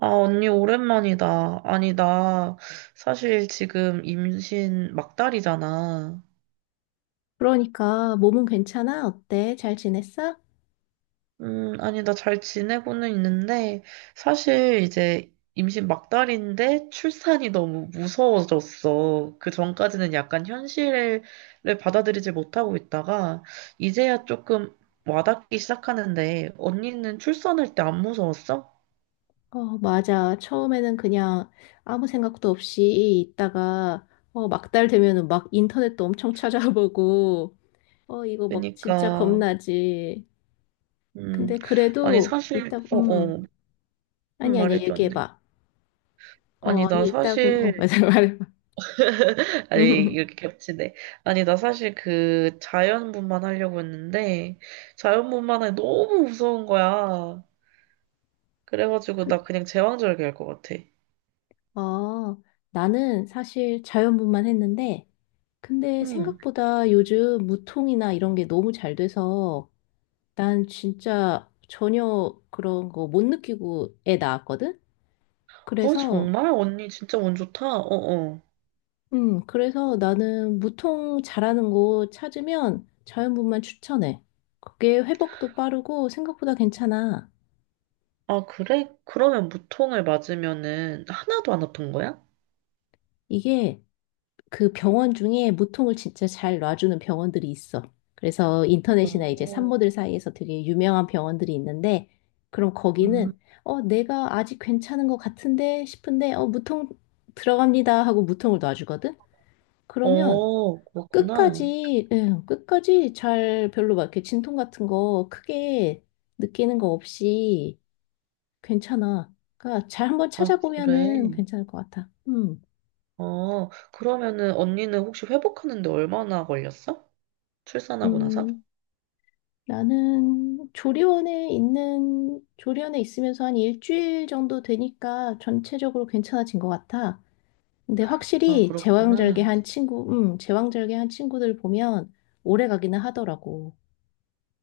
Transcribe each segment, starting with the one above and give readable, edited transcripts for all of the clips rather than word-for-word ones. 아, 언니, 오랜만이다. 아니, 나 사실 지금 임신 막달이잖아. 그러니까 몸은 괜찮아? 어때? 잘 지냈어? 아니, 나 잘 지내고는 있는데, 사실 이제 임신 막달인데 출산이 너무 무서워졌어. 그 전까지는 약간 현실을 받아들이지 못하고 있다가, 이제야 조금 와닿기 시작하는데, 언니는 출산할 때 안 무서웠어? 맞아. 처음에는 그냥 아무 생각도 없이 있다가 막달 되면은 막 인터넷도 엄청 찾아보고 이거 막 진짜 그러니까, 겁나지. 음, 근데 아니, 그래도 사실, 있다 아니 아니야. 말해줘, 얘기해 언니. 봐. 아니, 나 아니 있다고 사실, 맞아. 말해 봐. 아니, 이렇게 겹치네. 아니, 나 사실 그 자연분만 하려고 했는데, 자연분만에 너무 무서운 거야. 그래가지고, 그- 나 그냥 제왕절개 할 것 같아. 어, 나는 사실 자연분만 했는데 근데 응. 생각보다 요즘 무통이나 이런 게 너무 잘 돼서 난 진짜 전혀 그런 거 못 느끼고 애 낳았거든? 어, 그래서, 정말? 언니 진짜 운 좋다? 어어. 그래서 나는 무통 잘하는 곳 찾으면 자연분만 추천해. 그게 회복도 빠르고 생각보다 괜찮아. 아, 그래? 그러면 무통을 맞으면은 하나도 안 아픈 거야? 이게 그 병원 중에 무통을 진짜 잘 놔주는 병원들이 있어. 그래서 인터넷이나 이제 어, 산모들 사이에서 되게 유명한 병원들이 있는데, 그럼 음, 거기는, 내가 아직 괜찮은 것 같은데 싶은데, 무통 들어갑니다 하고 무통을 놔주거든? 그러면 그렇구나. 끝까지, 예, 끝까지 잘 별로 막 이렇게 진통 같은 거 크게 느끼는 거 없이 괜찮아. 그러니까 잘 한번 아, 그래. 찾아보면은 괜찮을 것 같아. 어, 그러면은 언니는 혹시 회복하는데 얼마나 걸렸어? 출산하고 나서? 음, 나는 조리원에 있으면서 한 일주일 정도 되니까 전체적으로 괜찮아진 것 같아. 근데 아, 확실히 그렇구나. 제왕절개한 친구들 보면 오래 가기는 하더라고.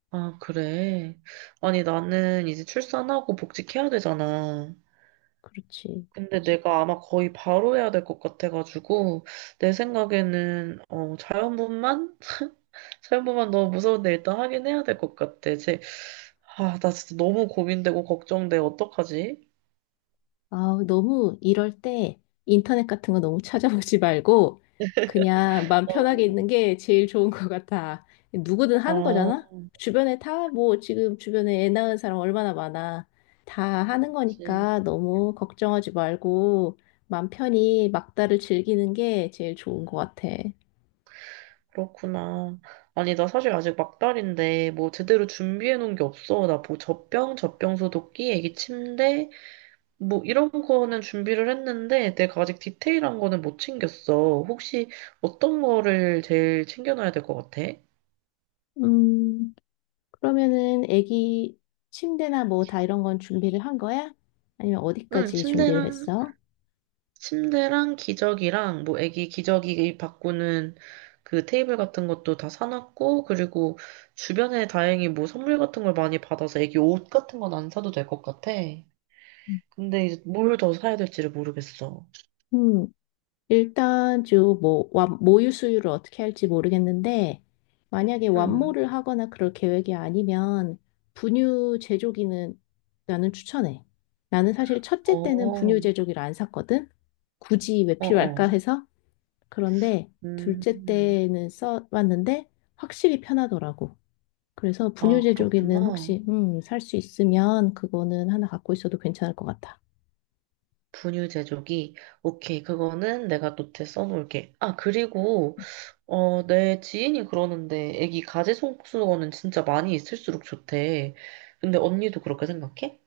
아, 그래. 아니, 나는 이제 출산하고 복직해야 되잖아. 그렇지. 근데 내가 아마 거의 바로 해야 될 것 같아가지고, 내 생각에는, 자연분만? 자연분만 너무 무서운데 일단 하긴 해야 될 것 같아. 아, 나 진짜 너무 고민되고 걱정돼. 어떡하지? 아, 너무 이럴 때 인터넷 같은 거 너무 찾아보지 말고 그냥 마음 편하게 어, 있는 게 제일 좋은 것 같아. 누구든 하는 아, 거잖아? 주변에 다 뭐 지금 주변에 애 낳은 사람 얼마나 많아. 다 하는 그치. 거니까 너무 걱정하지 말고 마음 편히 막다를 즐기는 게 제일 좋은 것 같아. 그렇구나. 아니, 나 사실 아직 막달인데, 뭐, 제대로 준비해 놓은 게 없어. 나 뭐, 젖병 소독기, 애기 침대, 뭐 이런 거는 준비를 했는데 내가 아직 디테일한 거는 못 챙겼어. 혹시 어떤 거를 제일 챙겨놔야 될 것 같아? 음, 그러면은 애기 침대나 뭐 다 이런 건 준비를 한 거야? 아니면 응, 어디까지 준비를 했어? 침대랑 기저귀랑 뭐 애기 기저귀 바꾸는 그 테이블 같은 것도 다 사놨고 그리고 주변에 다행히 뭐 선물 같은 걸 많이 받아서 애기 옷 같은 건 안 사도 될 것 같아. 근데 이제 뭘 더 사야 될지를 모르겠어. 음. 일단 주뭐 모유 수유를 어떻게 할지 모르겠는데 만약에 응. 완모를 하거나 그럴 계획이 아니면 분유 제조기는 나는 추천해. 나는 사실 어, 첫째 때는 어, 분유 제조기를 안 샀거든. 굳이 왜 어. 필요할까 해서. 그런데 둘째 음. 때는 써봤는데 확실히 편하더라고. 그래서 분유 아, 제조기는 그렇구나. 혹시 살 수 있으면 그거는 하나 갖고 있어도 괜찮을 것 같아. 분유 제조기. 오케이, 그거는 내가 노트에 써놓을게. 아, 그리고, 어, 내 지인이 그러는데, 애기 가지손수건은 진짜 많이 있을수록 좋대. 근데 언니도 그렇게 생각해?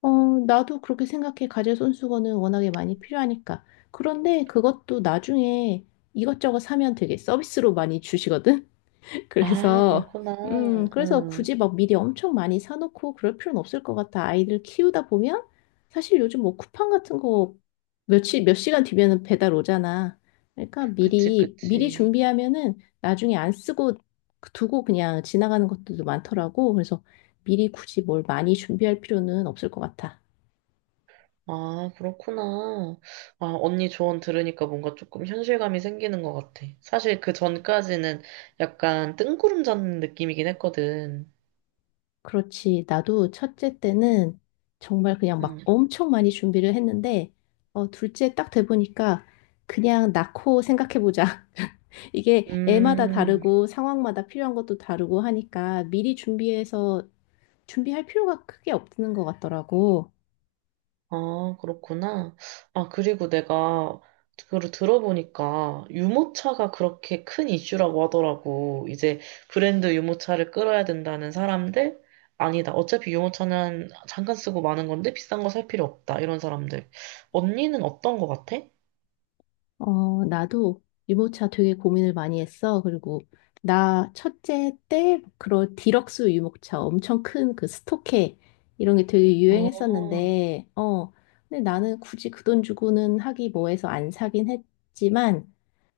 어, 나도 그렇게 생각해. 가재 손수건은 워낙에 많이 필요하니까. 그런데 그것도 나중에 이것저것 사면 되게 서비스로 많이 주시거든? 아, 그래서, 그렇구나. 그래서 응. 굳이 막 미리 엄청 많이 사놓고 그럴 필요는 없을 것 같아. 아이들 키우다 보면 사실 요즘 뭐 쿠팡 같은 거 며칠, 몇 시간 뒤면은 배달 오잖아. 그러니까 그치, 미리, 미리 그치. 준비하면은 나중에 안 쓰고 두고 그냥 지나가는 것들도 많더라고. 그래서 미리 굳이 뭘 많이 준비할 필요는 없을 것 같아. 아, 그렇구나. 아, 언니 조언 들으니까 뭔가 조금 현실감이 생기는 것 같아. 사실 그 전까지는 약간 뜬구름 잡는 느낌이긴 했거든. 그렇지. 나도 첫째 때는 정말 그냥 막 음. 엄청 많이 준비를 했는데, 둘째 딱 돼보니까 그냥 낳고 생각해보자. 이게 애마다 음. 다르고 상황마다 필요한 것도 다르고 하니까 미리 준비해서 준비할 필요가 크게 없는 것 같더라고. 아, 그렇구나. 아, 그리고 내가 그걸 들어보니까 유모차가 그렇게 큰 이슈라고 하더라고. 이제 브랜드 유모차를 끌어야 된다는 사람들? 아니다. 어차피 유모차는 잠깐 쓰고 마는 건데 비싼 거 살 필요 없다. 이런 사람들. 언니는 어떤 거 같아? 나도 유모차 되게 고민을 많이 했어. 그리고 나 첫째 때 그런 디럭스 유모차 엄청 큰 그 스토케 이런 게 되게 아, 유행했었는데, 근데 나는 굳이 그 돈 주고는 하기 뭐해서 안 사긴 했지만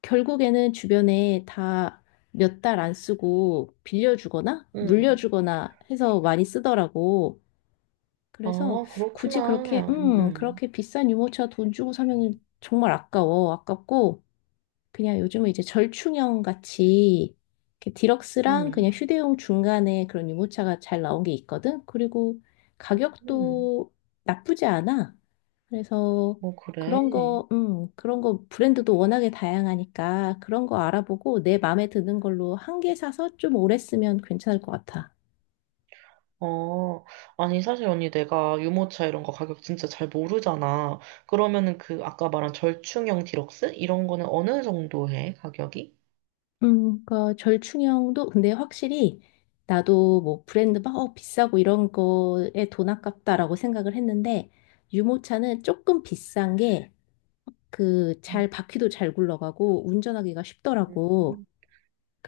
결국에는 주변에 다 몇 달 안 쓰고 빌려주거나 응. 물려주거나 해서 많이 쓰더라고. 아, 그래서 굳이 그렇게, 그렇구나. 응, 그렇게 비싼 유모차 돈 주고 사면 정말 아까워. 아깝고, 그냥 요즘은 이제 절충형 같이 이렇게 디럭스랑 응. 그냥 휴대용 중간에 그런 유모차가 잘 나온 게 있거든. 그리고 응. 가격도 나쁘지 않아. 그래서 뭐, 그래. 그런 거 브랜드도 워낙에 다양하니까 그런 거 알아보고 내 마음에 드는 걸로 한 개 사서 좀 오래 쓰면 괜찮을 것 같아. 어, 아니, 사실 언니 내가 유모차 이런 거 가격 진짜 잘 모르잖아. 그러면은 그 아까 말한 절충형 디럭스? 이런 거는 어느 정도 해, 가격이? 그러니까 절충형도 근데 확실히 나도 뭐 브랜드 막 비싸고 이런 거에 돈 아깝다라고 생각을 했는데 유모차는 조금 비싼 게 그 잘 바퀴도 잘 굴러가고 운전하기가 쉽더라고. 음.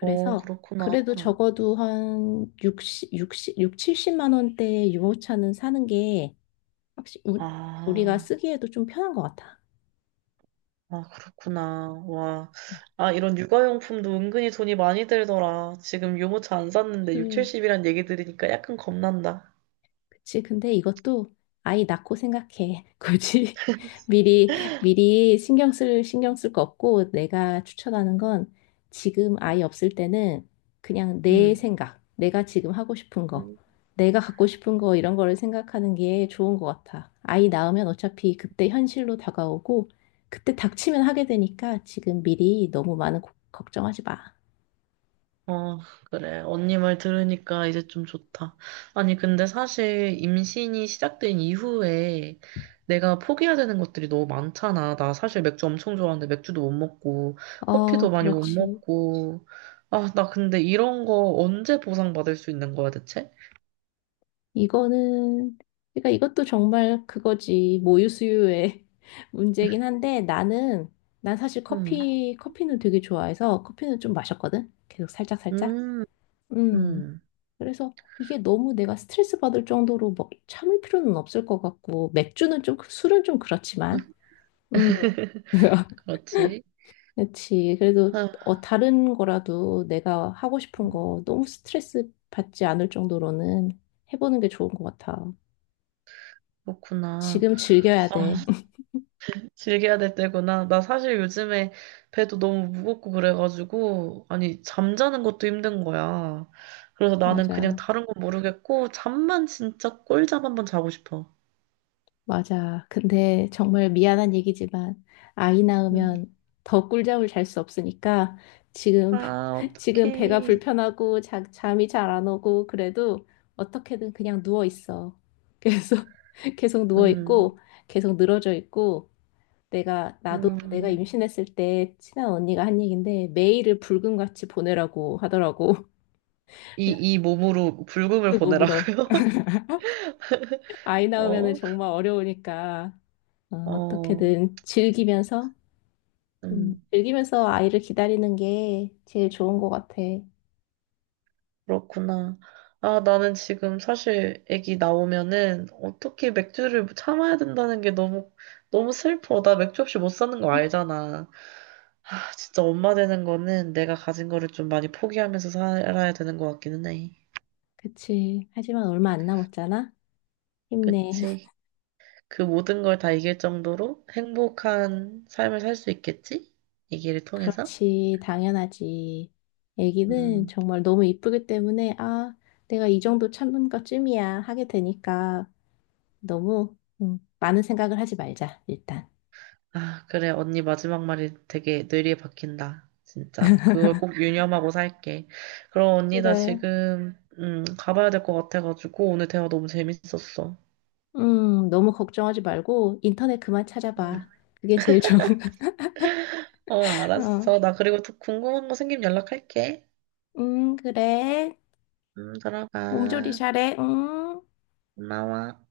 어, 그렇구나. 그래도 적어도 한 60, 육십 육 70만 원대의 유모차는 사는 게 확실히 우리가 아, 쓰기에도 좀 편한 것 같아. 아, 그렇구나. 와. 아, 이런 육아용품도 은근히 돈이 많이 들더라. 지금 유모차 안 샀는데 6, 70이란 얘기 들으니까 약간 겁난다. 그치, 근데 이것도 아이 낳고 생각해. 굳이 미리, 미리 신경 쓸 거 없고 내가 추천하는 건 지금 아이 없을 때는 그냥 내가 지금 하고 싶은 거, 응. 내가 갖고 싶은 거 이런 거를 생각하는 게 좋은 것 같아. 아이 낳으면 어차피 그때 현실로 다가오고 그때 닥치면 하게 되니까 지금 미리 너무 많은 걱정하지 마. 어, 그래. 언니 말 들으니까 이제 좀 좋다. 아니, 근데 사실 임신이 시작된 이후에 내가 포기해야 되는 것들이 너무 많잖아. 나 사실 맥주 엄청 좋아하는데 맥주도 못 먹고, 커피도 많이 못 그렇지. 먹고. 아, 나 근데 이런 거 언제 보상받을 수 있는 거야, 대체? 이거는, 그러니까 이것도 정말 그거지. 모유 수유의 문제긴 한데 나는, 난 사실 응 커피는 되게 좋아해서 커피는 좀 마셨거든? 계속 살짝살짝. 음, 음. 음. 그래서 이게 너무 내가 스트레스 받을 정도로 뭐 참을 필요는 없을 것 같고, 맥주는 좀, 술은 좀 그렇지만. 음. 그렇지. 그렇지. 그래도 아, 다른 거라도 내가 하고 싶은 거 너무 스트레스 받지 않을 정도로는 해보는 게 좋은 것 같아. 그렇구나. 지금 즐겨야 돼. 아. 즐겨야 될 때구나. 나 사실 요즘에 배도 너무 무겁고 그래가지고, 아니, 잠자는 것도 힘든 거야. 그래서 나는 그냥 맞아, 다른 건 모르겠고, 잠만 진짜 꿀잠 한번 자고 싶어. 맞아. 근데 정말 미안한 얘기지만 아이 음. 낳으면 더 꿀잠을 잘 수 없으니까 지금 아, 지금 배가 어떡해. 불편하고 잠이 잘 안 오고 그래도 어떻게든 그냥 누워 있어. 그래서 계속 누워 음, 있고 계속 늘어져 있고 내가 음. 임신했을 때 친한 언니가 한 얘긴데 매일을 불금같이 보내라고 하더라고. 이 몸으로 불금을 그 몸으로 보내라고요? 아이 낳으면은 어, 정말 어려우니까 어, 어떻게든 즐기면서, 음. 즐기면서 아이를 기다리는 게 제일 좋은 것 같아. 그렇구나. 아, 나는 지금 사실 애기 나오면은 어떻게 맥주를 참아야 된다는 게 너무, 너무 슬퍼. 나 맥주 없이 못 사는 거 알잖아. 아, 진짜 엄마 되는 거는 내가 가진 거를 좀 많이 포기하면서 살아야 되는 것 같기는 해. 그치. 하지만 얼마 안 남았잖아? 힘내. 그치? 그 모든 걸 다 이길 정도로 행복한 삶을 살 수 있겠지? 이 길을 통해서? 그렇지. 당연하지. 애기는 음. 정말 너무 이쁘기 때문에, 내가 이 정도 참은 것쯤이야. 하게 되니까 너무 많은 생각을 하지 말자, 일단. 아, 그래. 언니 마지막 말이 되게 뇌리에 박힌다. 진짜. 그걸 꼭 유념하고 살게. 그럼 언니 나 그래. 지금 가봐야 될 것 같아가지고 오늘 대화 너무 재밌었어. 너무 걱정하지 말고 인터넷 그만 음 찾아봐. 그게 제일 좋은 어, 거. 어. 알았어. 나 그리고 또 궁금한 거 생기면 연락할게. 그래. 응. 몸조리 들어가. 잘해. 응. 고마워.